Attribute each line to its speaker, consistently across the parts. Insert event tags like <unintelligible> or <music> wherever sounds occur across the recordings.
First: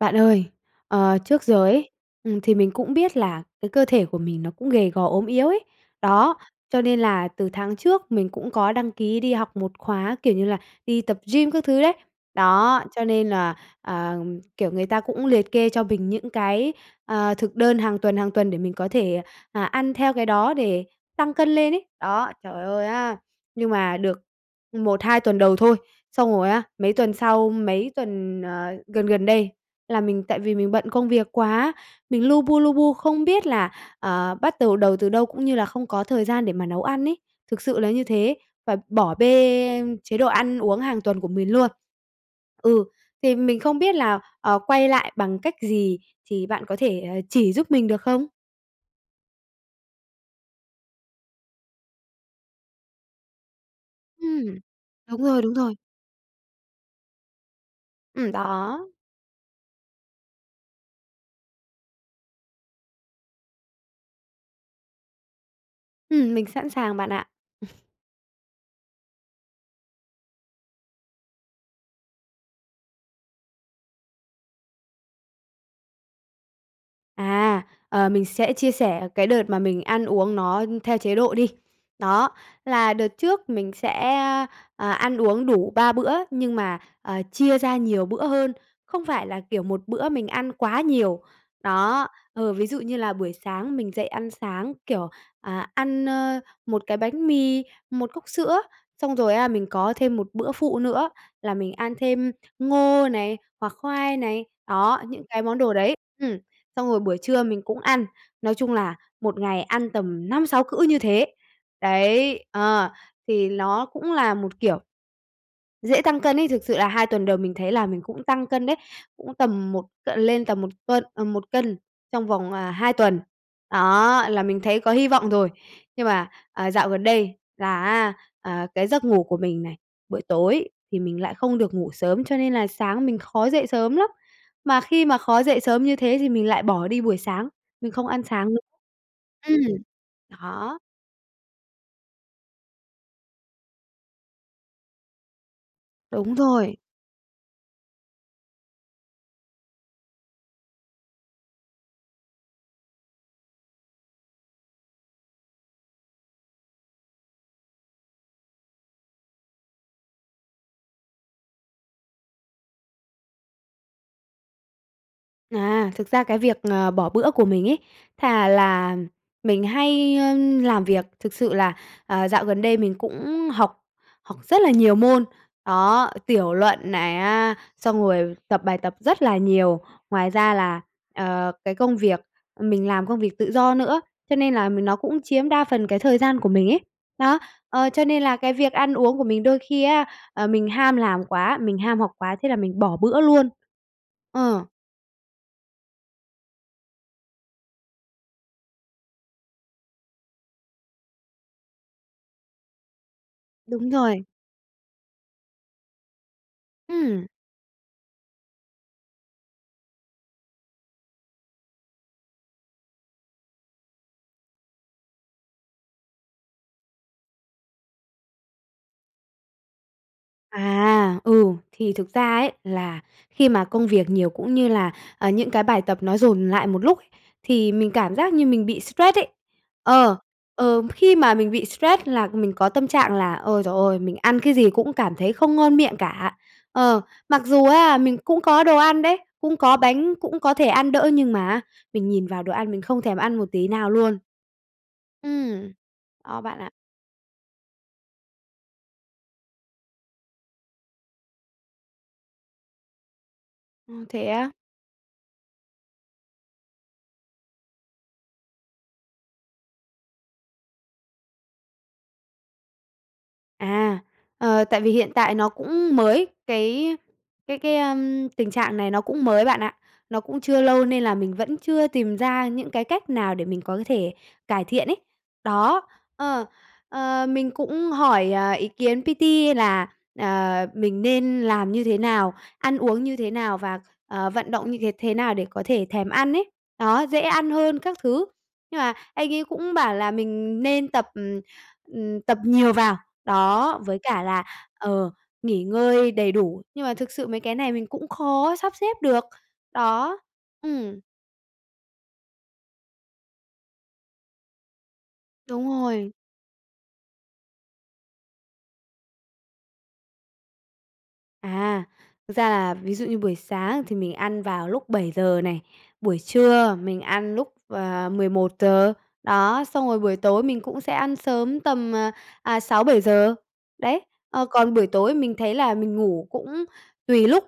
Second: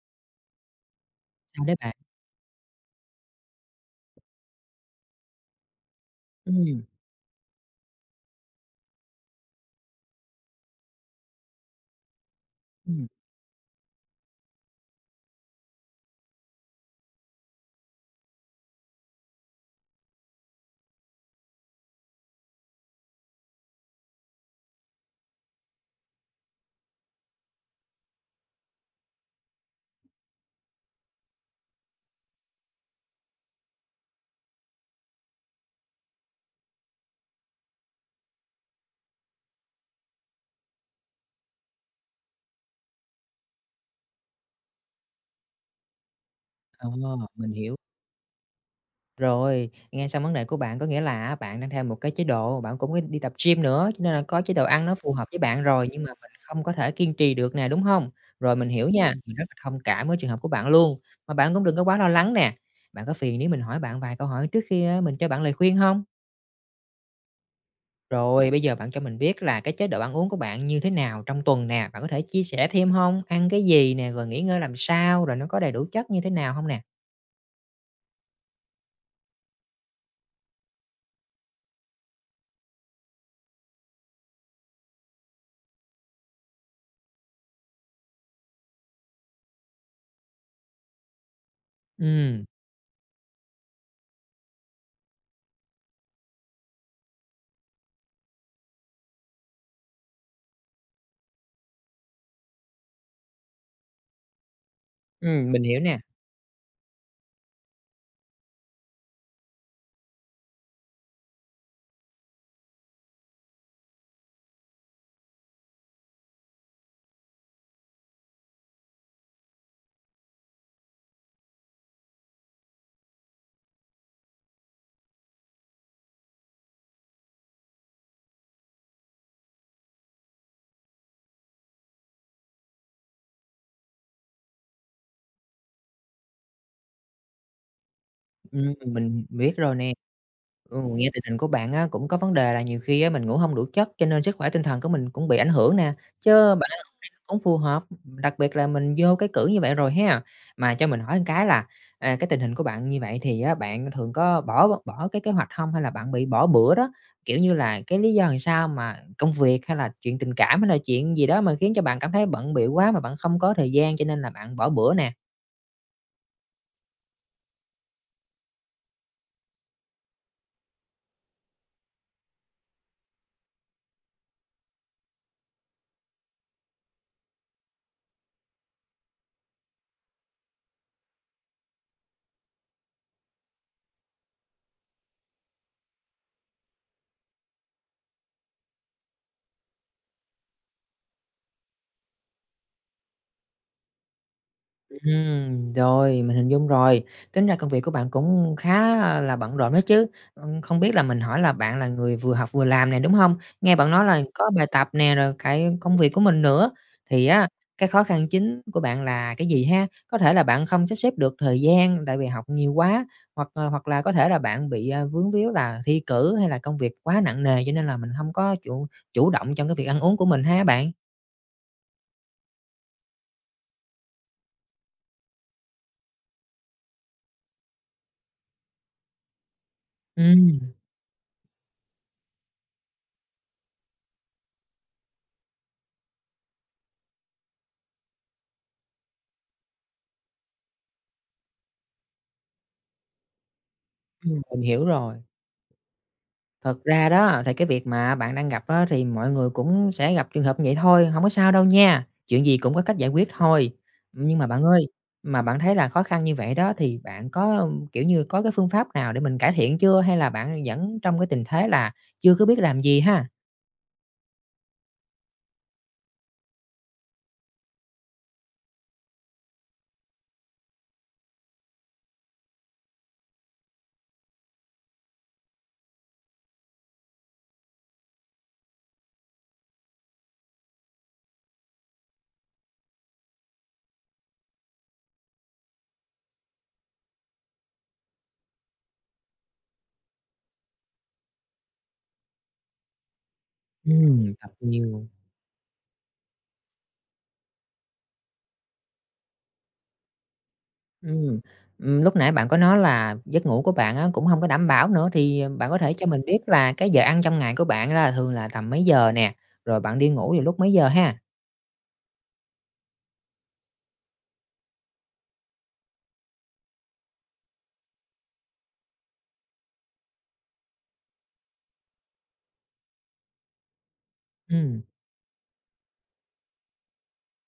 Speaker 1: Bạn ơi, ờ, trước
Speaker 2: Sao
Speaker 1: giờ
Speaker 2: đấy
Speaker 1: ấy,
Speaker 2: bạn?
Speaker 1: ừm, thì mình cũng biết là cái cơ thể của mình nó cũng gầy gò ốm yếu ấy. Đó, cho
Speaker 2: Ừm.
Speaker 1: nên là từ tháng trước mình cũng có đăng ký đi học một khóa, kiểu như là, đi tập gym các thứ đấy. Đó, cho
Speaker 2: Ừm.
Speaker 1: nên là, ờ, kiểu, người ta cũng liệt kê cho mình những cái, ờ, thực đơn hàng tuần, hàng tuần để mình có thể, à, ăn theo cái đó để tăng cân lên ấy. Đó, trời ơi á! Nhưng mà được 1,2 tuần đầu thôi, xong rồi á, mấy tuần sau, mấy tuần, ờ, gần gần đây là mình tại vì mình bận công việc quá, mình lu bu, lu bu không biết là, ờ, bắt đầu đầu từ đâu cũng như là không có thời gian để mà nấu ăn ấy. Thực sự là như thế, và bỏ bê chế độ ăn uống hàng tuần của mình luôn. Ừ, thì mình không biết là, ờ, quay lại bằng cách gì thì bạn có
Speaker 2: Ồ,
Speaker 1: thể, à, chỉ
Speaker 2: mình
Speaker 1: giúp
Speaker 2: hiểu.
Speaker 1: mình được không?
Speaker 2: Rồi, nghe xong vấn đề của bạn có nghĩa là á, bạn đang theo một cái chế độ bạn cũng có đi tập gym nữa, cho nên là có
Speaker 1: Ừm,
Speaker 2: chế độ ăn nó phù
Speaker 1: đúng
Speaker 2: hợp với
Speaker 1: rồi, đúng
Speaker 2: bạn
Speaker 1: rồi.
Speaker 2: rồi nhưng mà mình không có thể kiên trì được nè, đúng hông?
Speaker 1: Ừm,
Speaker 2: Rồi mình
Speaker 1: đó.
Speaker 2: hiểu nha, mình rất là thông cảm với trường hợp của bạn luôn, mà bạn cũng đừng có quá lo lắng nè. Bạn có phiền nếu mình hỏi bạn vài câu hỏi trước khi, a, mình cho bạn lời khuyên hông?
Speaker 1: Ừm, mình sẵn sàng bạn ạ. <chuckles>
Speaker 2: Rồi, bây giờ bạn cho mình biết là cái chế độ ăn uống của bạn như thế nào trong tuần nè, bạn có thể chia sẻ thêm hông? Ăn cái gì nè? Rồi nghỉ ngơi làm sao? Rồi nó có đầy đủ chất như thế nào hông nè?
Speaker 1: À, ờ, mình sẽ chia sẻ cái đợt mà mình ăn uống nó theo chế độ đi. Đó, là đợt trước mình sẽ à, ăn uống đủ 3 bữa nhưng mà, à, chia ra nhiều bữa hơn, không phải là, kiểu, một bữa mình ăn quá nhiều, đó
Speaker 2: Ừm.
Speaker 1: ờ, ví dụ như là buổi sáng mình dậy ăn sáng, kiểu, à, ăn, ơ, một cái bánh mì, một cốc sữa, xong rồi á, mình có thêm một bữa phụ nữa là mình ăn thêm ngô này, hoặc khoai này, đó, những cái
Speaker 2: Ừm,
Speaker 1: món
Speaker 2: mình
Speaker 1: đồ
Speaker 2: hiểu
Speaker 1: đấy
Speaker 2: nè.
Speaker 1: ừm, xong rồi buổi trưa mình cũng ăn, nói chung là một ngày ăn tầm 5-6 cữ như thế, đấy ờ, thì nó cũng là một kiểu dễ tăng cân ấy. Thực sự là 2 tuần đầu mình thấy là mình cũng tăng cân đấy, cũng tầm một c lên tầm 1 cân, à, 1 cân trong vòng, à, 2 tuần, đó, là mình thấy có hi vọng rồi, nhưng mà, à, dạo gần đây là á, à, cái giấc ngủ của mình này, buổi tối thì mình lại không được ngủ sớm, cho nên là sáng mình khó dậy sớm lắm, mà khi mà khó dậy sớm như thế thì mình lại bỏ đi buổi sáng, mình không ăn sáng nữ
Speaker 2: Ừm, mình biết
Speaker 1: ừm,
Speaker 2: rồi nè. Ừ,
Speaker 1: đó.
Speaker 2: nghe tình hình của bạn á, cũng có vấn đề là nhiều khi á, mình ngủ hông đủ chất cho nên sức khỏe tinh thần của mình cũng bị ảnh hưởng nè,
Speaker 1: Đúng
Speaker 2: chớ bạn
Speaker 1: rồi.
Speaker 2: hông đi hông phù hợp, đặc biệt là mình vô cái cữ như vậy rồi ha. Mà cho mình hỏi một cái là, à, cái tình hình của bạn như vậy thì á, bạn thường có bỏ bỏ cái kế hoạch hông? Hay là bạn bị bỏ bữa đó, kiểu như là cái lý do làm sao mà công việc hay là chuyện tình cảm, hay là chuyện gì đó mà khiến cho bạn cảm thấy bận bịu quá mà bạn không có thời gian cho nên là bạn bỏ bữa nè?
Speaker 1: À, thực ra cái việc, ờ, bỏ bữa của mình ấy, thà là mình hay, ưm, làm việc. Thực sự là, à, dạo gần đây mình cũng học, học rất là nhiều môn, đó, tiểu luận này á, xong rồi tập bài tập rất là nhiều. Ngoài ra là, ờ, cái công việc, ờm, mình làm công việc tự do nữa, cho nên là m nó cũng chiếm đa phần cái thời gian của mình ấy. Đó. Ờ, cho nên là cái việc ăn uống của mình đôi khi á, à, mình ham làm quá, mình ham học quá thế là mình bỏ bữa luôn. Ờ.
Speaker 2: Ừm, rồi, mình hình dung rồi, tính ra công việc của bạn cũng khá, a, là bận rộn á chứ, ưm, không biết là mình hỏi là bạn là người vừa học vừa làm nè, đúng hông? Nghe
Speaker 1: Đúng
Speaker 2: bạn nói là
Speaker 1: rồi.
Speaker 2: có bài tập nè, rồi cả công việc của mình nữa, thì
Speaker 1: Ừm.
Speaker 2: á, cái khó khăn chính của bạn là cái gì ha? Có thể là bạn không sắp xếp được thời gian tại vì học nhiều quá, hoặc, à, hoặc là có thể là bạn, bị, à, vướng víu là thi cử hay là công việc quá nặng nề, cho nên là mình hông có chủ chủ động trong cái việc ăn uống của mình ha hả bạn?
Speaker 1: À, ừ, thì thực ra ấy, là khi mà công việc nhiều cũng như là, à, những cái bài tập nó dồn lại một lúc, thì mình cảm giác như mình bị stress ấy. Ờ,
Speaker 2: Ừm.
Speaker 1: ờ, khi mà mình bị stress là mình có tâm trạng là, ôi giời ơi, mình ăn cái gì cũng cảm thấy không ngon miệng cả. Ờ, mặc dù á, mình cũng có đồ ăn đấy, cũng có bánh, cũng có thể ăn đỡ nhưng mà á, mình nhìn vào đồ ăn mình không thèm ăn một tí nào luôn.
Speaker 2: Ừm, mình hiểu rồi.
Speaker 1: Ừm. Đó, bạn ạ.
Speaker 2: Thật ra đó thì cái việc mà bạn đang gặp á thì mọi người cũng sẽ gặp trường hợp như vậy thôi, hông có sao đâu nha, chuyện gì cũng có cách giải quyết thôi.
Speaker 1: Ơ, thế
Speaker 2: Nhưng mà
Speaker 1: á?
Speaker 2: bạn ơi, mà bạn thấy là khó khăn như vậy đó thì bạn có, kiểu như, có cái phương pháp nào để mình cải thiện chưa? Hay là bạn vẫn trong cái tình thế là chưa có biết làm gì ha?
Speaker 1: À, ờ, tại vì hiện tại nó cũng mới, cái cái cái, ưm, tình trạng này nó cũng mới bạn ạ, nó cũng chưa lâu nên là mình vẫn chưa tìm ra những cái cách nào để mình có thể cải thiện ấy. Đó, ờ, ờ, mình cũng hỏi, à, ý kiến PT là, ờ, mình nên làm như thế nào, ăn uống như thế nào và, ờ, vận động như thế thế nào để có thể thèm ăn ấy. Đó, dễ ăn hơn các thứ. Nhưng mà anh ấy cũng bảo là mình nên tập, ừm, ừm, tập nhiều vào. Đó, với cả
Speaker 2: Ừm,
Speaker 1: là,
Speaker 2: tập nhiều.
Speaker 1: ờ, nghỉ ngơi đầy đủ, nhưng mà thực sự mấy cái này mình cũng khó sắp xếp được. Đó, ừm.
Speaker 2: Ừm, ừm, lúc nãy bạn có nói là giấc ngủ của bạn á, cũng hông có đảm bảo nữa, thì
Speaker 1: Đúng
Speaker 2: bạn có thể cho
Speaker 1: rồi.
Speaker 2: mình biết là cái giờ ăn trong ngày của bạn là thường là tầm mấy giờ nè, rồi bạn đi ngủ vào lúc mấy giờ ha?
Speaker 1: À, thực ra là ví dụ như buổi sáng thì mình ăn vào lúc 7:00 này, buổi trưa mình ăn lúc, ờ, 11:00 giờ. Đó, xong rồi buổi tối mình cũng sẽ ăn sớm tầm, à, à, 6:00-7:00. Đấy, ờ, còn
Speaker 2: Ừm.
Speaker 1: buổi tối mình thấy là mình ngủ cũng tùy lúc,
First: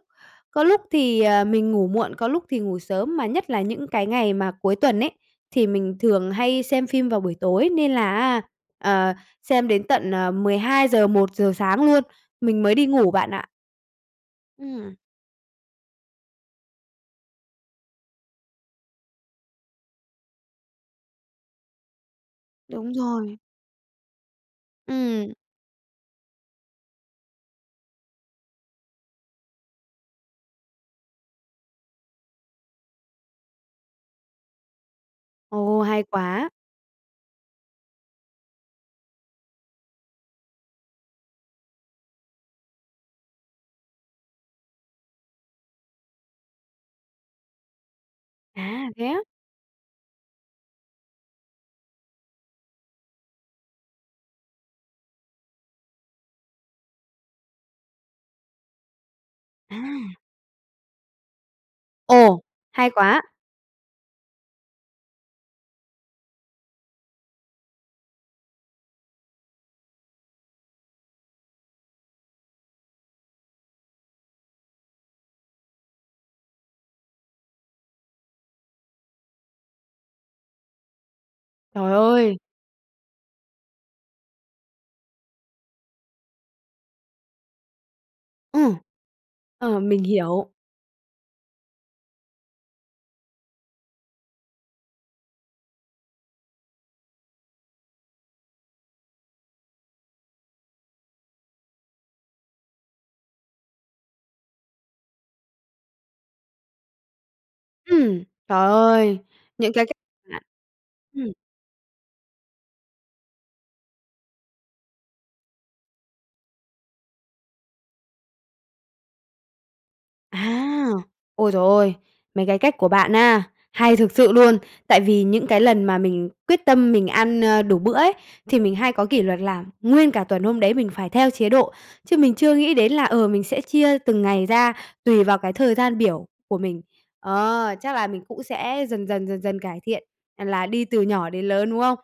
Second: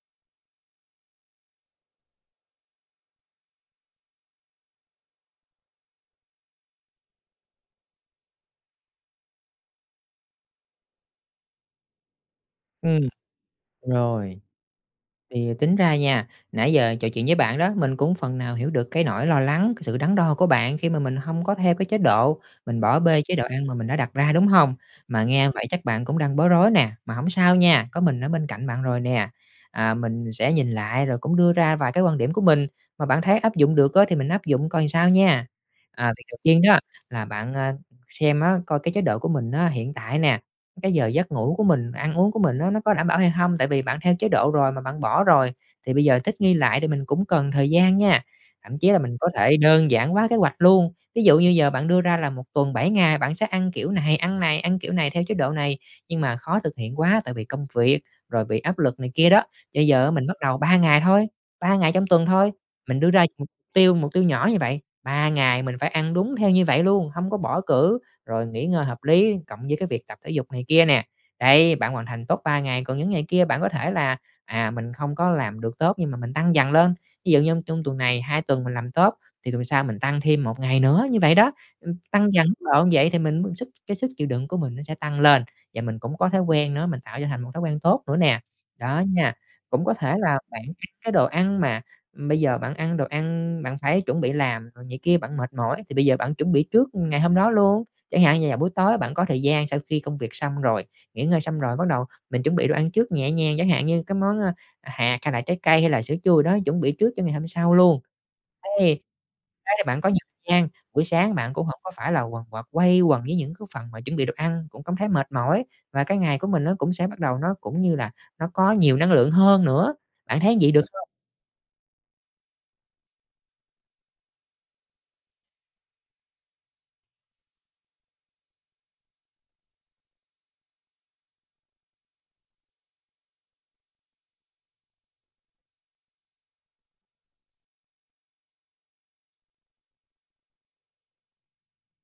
Speaker 1: có lúc thì, ờ, mình ngủ muộn, có lúc thì ngủ sớm, mà nhất là những cái ngày mà cuối tuần ấy, thì mình thường hay xem phim vào buổi tối nên là á, ờ, xem đến tận, ờ, 12:00-1:00 sáng luôn, mình mới đi
Speaker 2: Ừm,
Speaker 1: ngủ bạn ạ.
Speaker 2: rồi.
Speaker 1: Ừm.
Speaker 2: Thì tính ra nha, nãy giờ trò chuyện với bạn đó, mình cũng phần nào hiểu được cái nỗi lo lắng, cái sự đắn đo của bạn khi mà mình hông có theo cái chế độ, mình
Speaker 1: Đúng
Speaker 2: bỏ bê chế
Speaker 1: rồi.
Speaker 2: độ ăn mà mình đã đặt ra, đúng hông? Mà
Speaker 1: Ừm.
Speaker 2: nghe vậy chắc bạn cũng đang bối rối nè, mà hổng sao nha, có mình ở bên cạnh bạn rồi nè, à, mình sẽ nhìn lại rồi cũng đưa ra vài cái quan điểm của mình, mà bạn thấy áp dụng được á thì mình áp dụng coi sao nha.
Speaker 1: Ồ, hay
Speaker 2: À, việc đầu
Speaker 1: quá!
Speaker 2: tiên đó là bạn, à, xem á, coi cái chế độ của mình á hiện tại nè, cái giờ giấc ngủ của mình, ăn uống của mình á nó có đảm bảo hay hông? Tại vì bạn theo chế độ rồi mà bạn bỏ rồi, thì bây giờ thích nghi lại thì mình cũng cần thời gian nha, thậm chí
Speaker 1: À,
Speaker 2: là
Speaker 1: thế
Speaker 2: mình
Speaker 1: á?
Speaker 2: có thể đơn giản hoá kế hoạch luôn. Ví dụ như giờ bạn đưa ra là 1 tuần 7 ngày, bạn sẽ ăn kiểu này ăn này ăn kiểu này theo chế độ này, nhưng mà khó thực hiện quá tại vì công việc, rồi bị áp lực này kia đó, thì bây giờ á
Speaker 1: À!
Speaker 2: mình bắt đầu 3 ngày thôi, 3 ngày trong tuần
Speaker 1: Ồ,
Speaker 2: thôi,
Speaker 1: hay
Speaker 2: mình đưa
Speaker 1: quá!
Speaker 2: ra mục tiêu mục tiêu nhỏ như vậy, 3 ngày mình phải ăn đúng theo như vậy luôn, hông có bỏ cữ, rồi nghỉ ngơi hợp lý cộng với cái việc tập thể dục này kia nè. Đấy, bạn hoàn thành tốt 3 ngày, còn những ngày kia bạn có thể là, à, mình không có làm được tốt nhưng mà mình tăng dần lên. Ví dụ như trong tuần này, 2 tuần mình làm tốt thì tuần sau mình tăng thêm 1 ngày nữa, như vậy đó,
Speaker 1: Trời
Speaker 2: ừ, tăng
Speaker 1: ơi!
Speaker 2: dần mức độ vậy thì mình mới sức cái sức chịu đựng của mình nó sẽ tăng lên và mình cũng có thói quen nữa, mình tạo cho thành một thói quen tốt nữa nè,
Speaker 1: Ừ.
Speaker 2: đó nha.
Speaker 1: Ờ,
Speaker 2: Cũng có
Speaker 1: mình
Speaker 2: thể là
Speaker 1: hiểu.
Speaker 2: bạn ăn cái đồ ăn mà bây giờ bạn ăn đồ ăn, bạn phải chuẩn bị làm rồi này kia bạn mệt mỏi, thì bây giờ bạn chuẩn bị trước ngày hôm đó luôn. Chẳng hạn như là buổi tối bạn có thời gian sau khi công việc xong rồi, nghỉ ngơi xong rồi, bắt đầu mình chuẩn bị đồ ăn trước nhẹ nhàng, chẳng hạn như cái món, a, à, hạt hay là trái cây hay là sữa chua đó, chuẩn bị trước cho ngày hôm sau luôn.
Speaker 1: Ừm. Trời
Speaker 2: Thế,
Speaker 1: ơi! Những
Speaker 2: thế
Speaker 1: cái cách
Speaker 2: bạn có nhiều
Speaker 1: bạn
Speaker 2: gian, buổi
Speaker 1: Ừm.
Speaker 2: sáng bạn cũng hổng có phải là quần quật, quay quần với những cái phần mà chuẩn bị đồ ăn, cũng cảm thấy mệt mỏi và cái ngày của mình nó cũng sẽ bắt đầu nó cũng như là nó có nhiều năng lượng hơn nữa. Bạn thấy vậy được
Speaker 1: À.
Speaker 2: không?
Speaker 1: Ôi giời ôi! Mấy cái cách của bạn á hay thực sự luôn! Tại vì những cái lần mà mình quyết tâm mình ăn, ơ, đủ bữa ấy, thì mình hay có kỷ luật là nguyên cả tuần hôm đấy mình phải theo chế độ, chứ mình chưa nghĩ đến là, ờ, mình sẽ chia từng ngày ra tùy vào cái thời gian biểu của mình. Ờ. Chắc là mình cũng sẽ dần dần, dần dần cải thiện, à, là đi từ nhỏ đến lớn, đúng không?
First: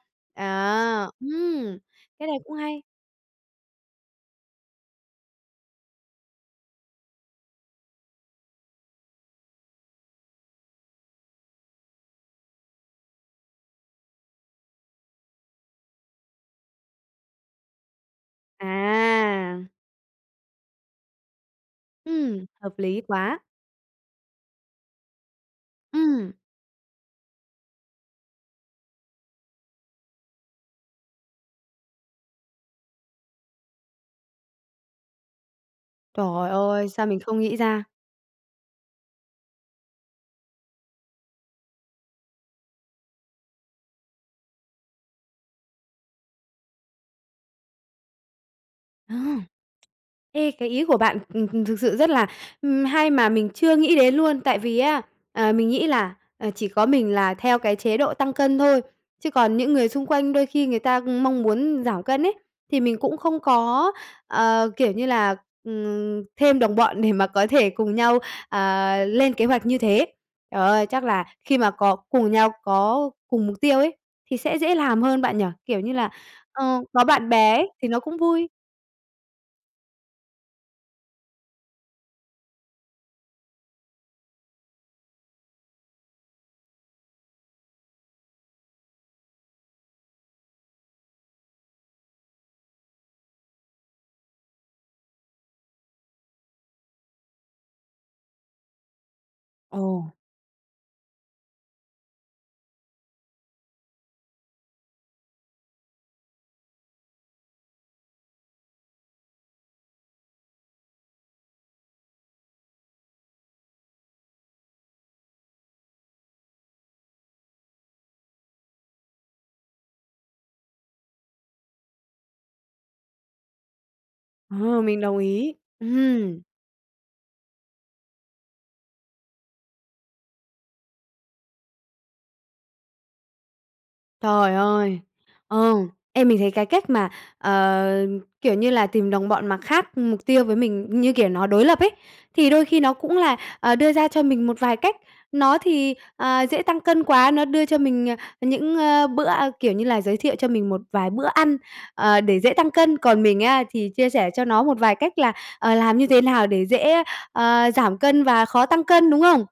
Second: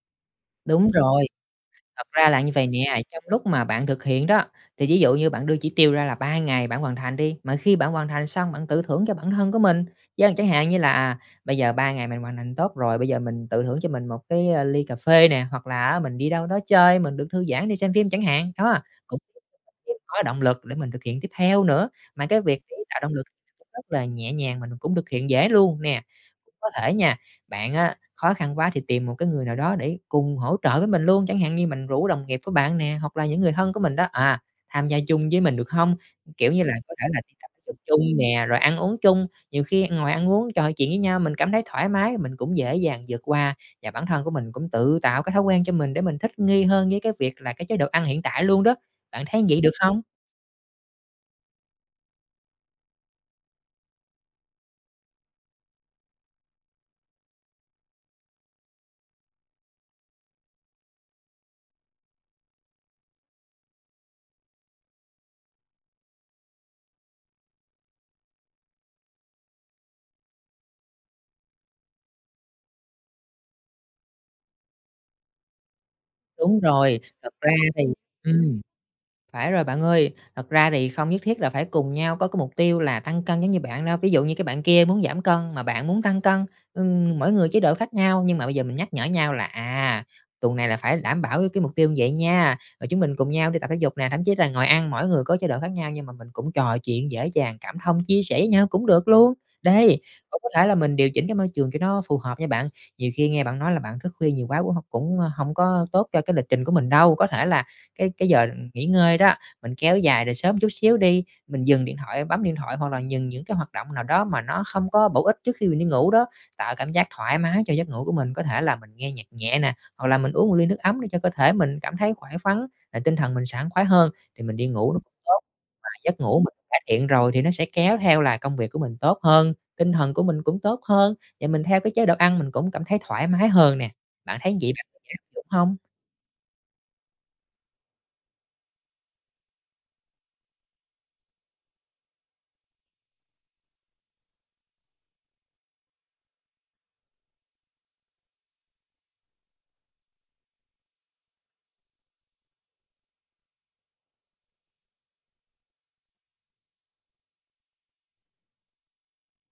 Speaker 2: Đúng
Speaker 1: À!
Speaker 2: rồi.
Speaker 1: Ừm,
Speaker 2: Thật
Speaker 1: cái
Speaker 2: ra
Speaker 1: này
Speaker 2: là như
Speaker 1: cũng
Speaker 2: vậy
Speaker 1: hay.
Speaker 2: nè, trong lúc mà bạn thực hiện đó, thì ví dụ như bạn đưa chỉ tiêu ra là 3 ngày bạn hoàn thành đi, mà khi bạn hoàn thành xong bạn tự thưởng cho bản thân của mình. Vâng, chẳng hạn như là, à, bây giờ 3 ngày mình hoàn thành tốt rồi, bây giờ mình tự thưởng cho mình một cái ly cà phê nè, hoặc là á mình đi đâu đó chơi mình được thư giãn, đi xem phim chẳng hạn. Đó, cũng
Speaker 1: À!
Speaker 2: <unintelligible> có động lực để mình thực hiện tiếp theo nữa, mà cái
Speaker 1: Ừm,
Speaker 2: việc để
Speaker 1: hợp
Speaker 2: tạo
Speaker 1: lý
Speaker 2: động lực
Speaker 1: quá.
Speaker 2: <unintelligible> rất là nhẹ nhàng, mình cũng thực hiện dễ luôn nè.
Speaker 1: Ừm.
Speaker 2: Có thể nha, bạn á khó khăn quá thì tìm một cái người nào đó để cùng hỗ trợ với mình luôn, chẳng hạn như mình rủ đồng nghiệp của bạn nè, hoặc là những người thân của mình đó, à, tham gia chung với mình được hông?
Speaker 1: Trời
Speaker 2: Kiểu như là,
Speaker 1: ơi!
Speaker 2: có thể
Speaker 1: Sao
Speaker 2: là
Speaker 1: mình
Speaker 2: đi
Speaker 1: không
Speaker 2: tập
Speaker 1: nghĩ
Speaker 2: dục
Speaker 1: ra?
Speaker 2: chung nè, rồi ăn uống chung, nhiều khi ngồi ăn uống trò chuyện với nhau, mình cảm thấy thoải mái, mình cũng dễ dàng vượt qua, và bản thân của mình cũng tự tạo cái thói quen cho mình để mình thích nghi hơn với cái việc là cái chế độ ăn hiện tại luôn đó.
Speaker 1: Ờ.
Speaker 2: Bạn thấy vậy được không?
Speaker 1: Ê, cái ý của bạn, ừm, ừm, thực sự rất là, ừm, hay mà mình chưa nghĩ đến luôn. Tại vì á, ờ, mình nghĩ là, ờ, chỉ có mình là theo cái chế độ tăng cân thôi, chứ còn những người xung quanh đôi khi người ta mong muốn giảm cân ấy, thì mình cũng không có, ờ, kiểu như là, ừm, thêm đồng bọn để mà có thể cùng nhau, à, lên kế hoạch như thế. Trời ơi, chắc là khi mà có cùng nhau có cùng mục tiêu ấy thì sẽ dễ làm hơn bạn nhỉ? Kiểu như là,
Speaker 2: Đúng
Speaker 1: ờ,
Speaker 2: rồi.
Speaker 1: có bạn
Speaker 2: Thật ra
Speaker 1: bè ấy
Speaker 2: thì
Speaker 1: thì nó cũng vui.
Speaker 2: ừm, phải rồi bạn ơi, thật ra thì không nhất thiết là phải cùng nhau có cái mục tiêu là tăng cân giống như bạn đâu. Ví dụ như cái bạn kia muốn giảm cân mà bạn muốn tăng cân, ừm, mỗi người chế độ khác nhau nhưng mà bây giờ mình nhắc nhở nhau là, à, tuần này là phải đảm bảo cái cái mục tiêu vậy nha, rồi chúng mình cùng nhau đi tập thể dục nè, thậm chí là ngồi ăn mỗi người có chế độ khác nhau nhưng mà mình cũng trò chuyện, dễ dàng cảm thông, chia sẻ với nhau cũng được luôn. Đấy,
Speaker 1: Ồ.
Speaker 2: cũng có thể là mình điều chỉnh cái môi trường cho nó phù hợp nha bạn, nhiều khi nghe bạn nói là bạn thức khuya nhiều quá cũng hông cũng, ơ, hông có tốt cho cái lịch trình của mình đâu. Có thể là cái cái giờ nghỉ ngơi đó, mình kéo dài rồi sớm chút xíu đi, mình dừng điện thoại bấm điện thoại hoặc là dừng những cái hoạt động nào đó mà nó không có bổ ích trước khi mình đi ngủ đó, tạo cảm giác thoải mái cho giấc ngủ của mình. Có thể là mình nghe nhạc nhẹ nè, hoặc là mình uống ly nước ấm để cho cơ thể mình cảm thấy khỏe khoắn và tinh thần mình sảng khoái hơn, thì mình đi
Speaker 1: Ờ,
Speaker 2: ngủ
Speaker 1: mình đồng
Speaker 2: tốt
Speaker 1: ý.
Speaker 2: mà giấc ngủ
Speaker 1: Ừm.
Speaker 2: mình cải thiện rồi thì nó sẽ kéo theo là công việc của mình tốt hơn, tinh thần của mình cũng tốt hơn, và mình theo cái chế độ ăn mình cũng cảm thấy thoải mái hơn nè. Bạn
Speaker 1: Trời
Speaker 2: thấy vậy bạn
Speaker 1: ơi!
Speaker 2: áp dụng hông?
Speaker 1: Ừ. Ê, mình thấy cái cách mà, ờ, kiểu như là, tìm đồng bọn mà khác mục tiêu với mình, như kiểu nó đối lập ấy, thì đôi khi nó cũng là, ờ, đưa ra cho mình một vài cách. Nó thì, ờ, dễ tăng cân quá, nó đưa cho mình, ờ, những, a, bữa, a kiểu như là, giới thiệu cho mình một vài bữa ăn, ờ, để dễ tăng cân, còn mình á thì chia sẻ cho nó một vài cách là, ờ, làm như thế nào để dễ, ờ, giảm cân và khó tăng cân, đúng không?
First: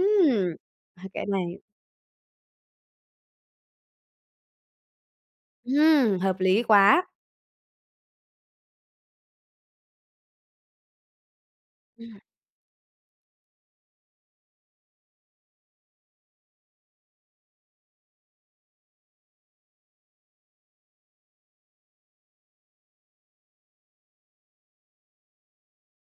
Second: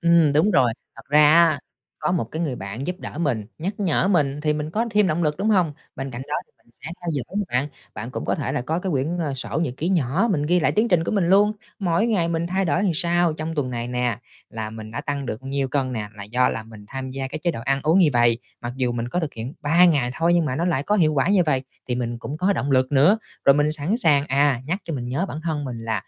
Speaker 2: Ừm, đúng rồi. Thật
Speaker 1: <chuckles> cái
Speaker 2: ra
Speaker 1: này
Speaker 2: á, có một cái người bạn giúp đỡ mình, nhắc nhở mình thì mình có thêm động lực, đúng hông? Bên
Speaker 1: Ừm,
Speaker 2: cạnh đó
Speaker 1: hợp
Speaker 2: thì
Speaker 1: lý
Speaker 2: mình sẽ
Speaker 1: quá.
Speaker 2: theo dõi nè bạn, bạn cũng có thể là có cái quyển, ờ, sổ nhật ký nhỏ mình ghi lại tiến trình của mình luôn: mỗi
Speaker 1: Ừm.
Speaker 2: ngày mình thay đổi sao trong tuần này nè, là mình đã tăng được nhiêu cân nè, là do là mình tham gia cái chế độ ăn uống như vầy, mặc dù mình có thực hiện 3 ngày thôi nhưng mà nó lại có hiệu quả như vầy thì mình cũng có động lực nữa. Rồi mình sẵn sàng, à, nhắc cho mình nhớ bản thân mình là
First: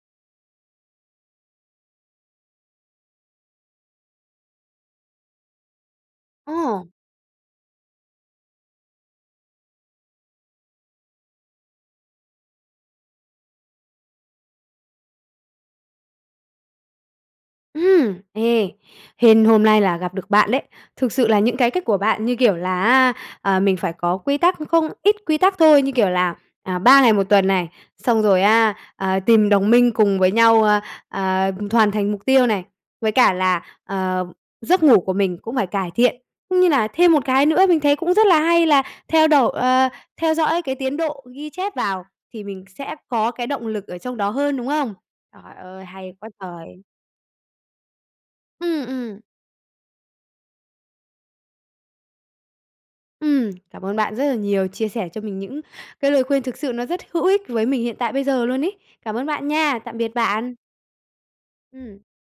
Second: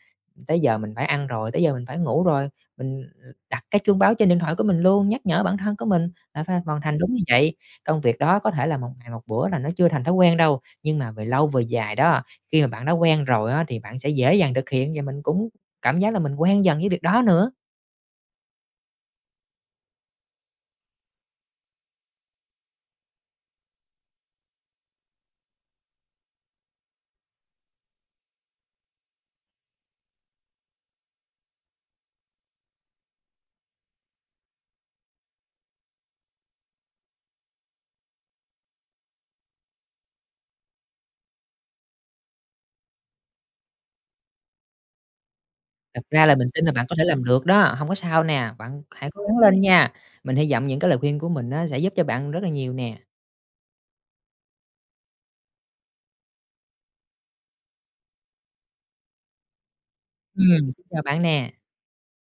Speaker 2: tới giờ mình phải ăn rồi, tới giờ mình phải ngủ rồi, mình, ừm, đặt cái chuông báo trên điện thoại của mình luôn, nhắc nhở bản thân của mình là phải hoàn
Speaker 1: Ồ.
Speaker 2: thành đúng như vậy. Công việc đó có thể là một ngày một bữa là nó chưa thành thói quen đâu, nhưng mà về lâu về dài đó, khi mà bạn đã quen rồi á thì bạn sẽ dễ dàng thực hiện và mình cũng cảm giác là mình quen dần với việc đó nữa.
Speaker 1: Ừm. Ê, hên hôm nay là gặp được bạn đấy. Thực sự là những cái cách của bạn như kiểu là, ờ, mình phải có quy tắc không ít quy tắc thôi, như kiểu là, à, 3 ngày 1 tuần này, xong rồi á, ờ, tìm đồng minh cùng với nhau, ờ, ờ, hoàn thành mục tiêu này, với cả là, ờ, giấc ngủ của mình cũng phải cải thiện, cũng như là thêm một cái nữa mình thấy cũng rất là hay, là theo đổi ờ, theo dõi cái tiến độ ghi chép vào thì mình sẽ có cái động lực ở trong đó hơn, đúng không? Trời ơi,
Speaker 2: Thật
Speaker 1: hay
Speaker 2: ra
Speaker 1: quá
Speaker 2: là mình tin là
Speaker 1: trời!
Speaker 2: bạn có thể làm được đó, hông có sao nè, bạn
Speaker 1: Ừm,
Speaker 2: hãy
Speaker 1: ừm.
Speaker 2: cố gắng lên nha! Mình hy vọng những cái lời khuyên của mình á sẽ giúp cho bạn rất là nhiều nè.
Speaker 1: Ừm. Cảm ơn bạn rất là nhiều, chia sẻ cho mình những cái lời khuyên thực sự nó rất hữu ích với mình hiện tại bây giờ luôn ấy. Cảm ơn bạn nha, tạm biệt bạn!
Speaker 2: Ừm, xin chào bạn nè!
Speaker 1: Ừm.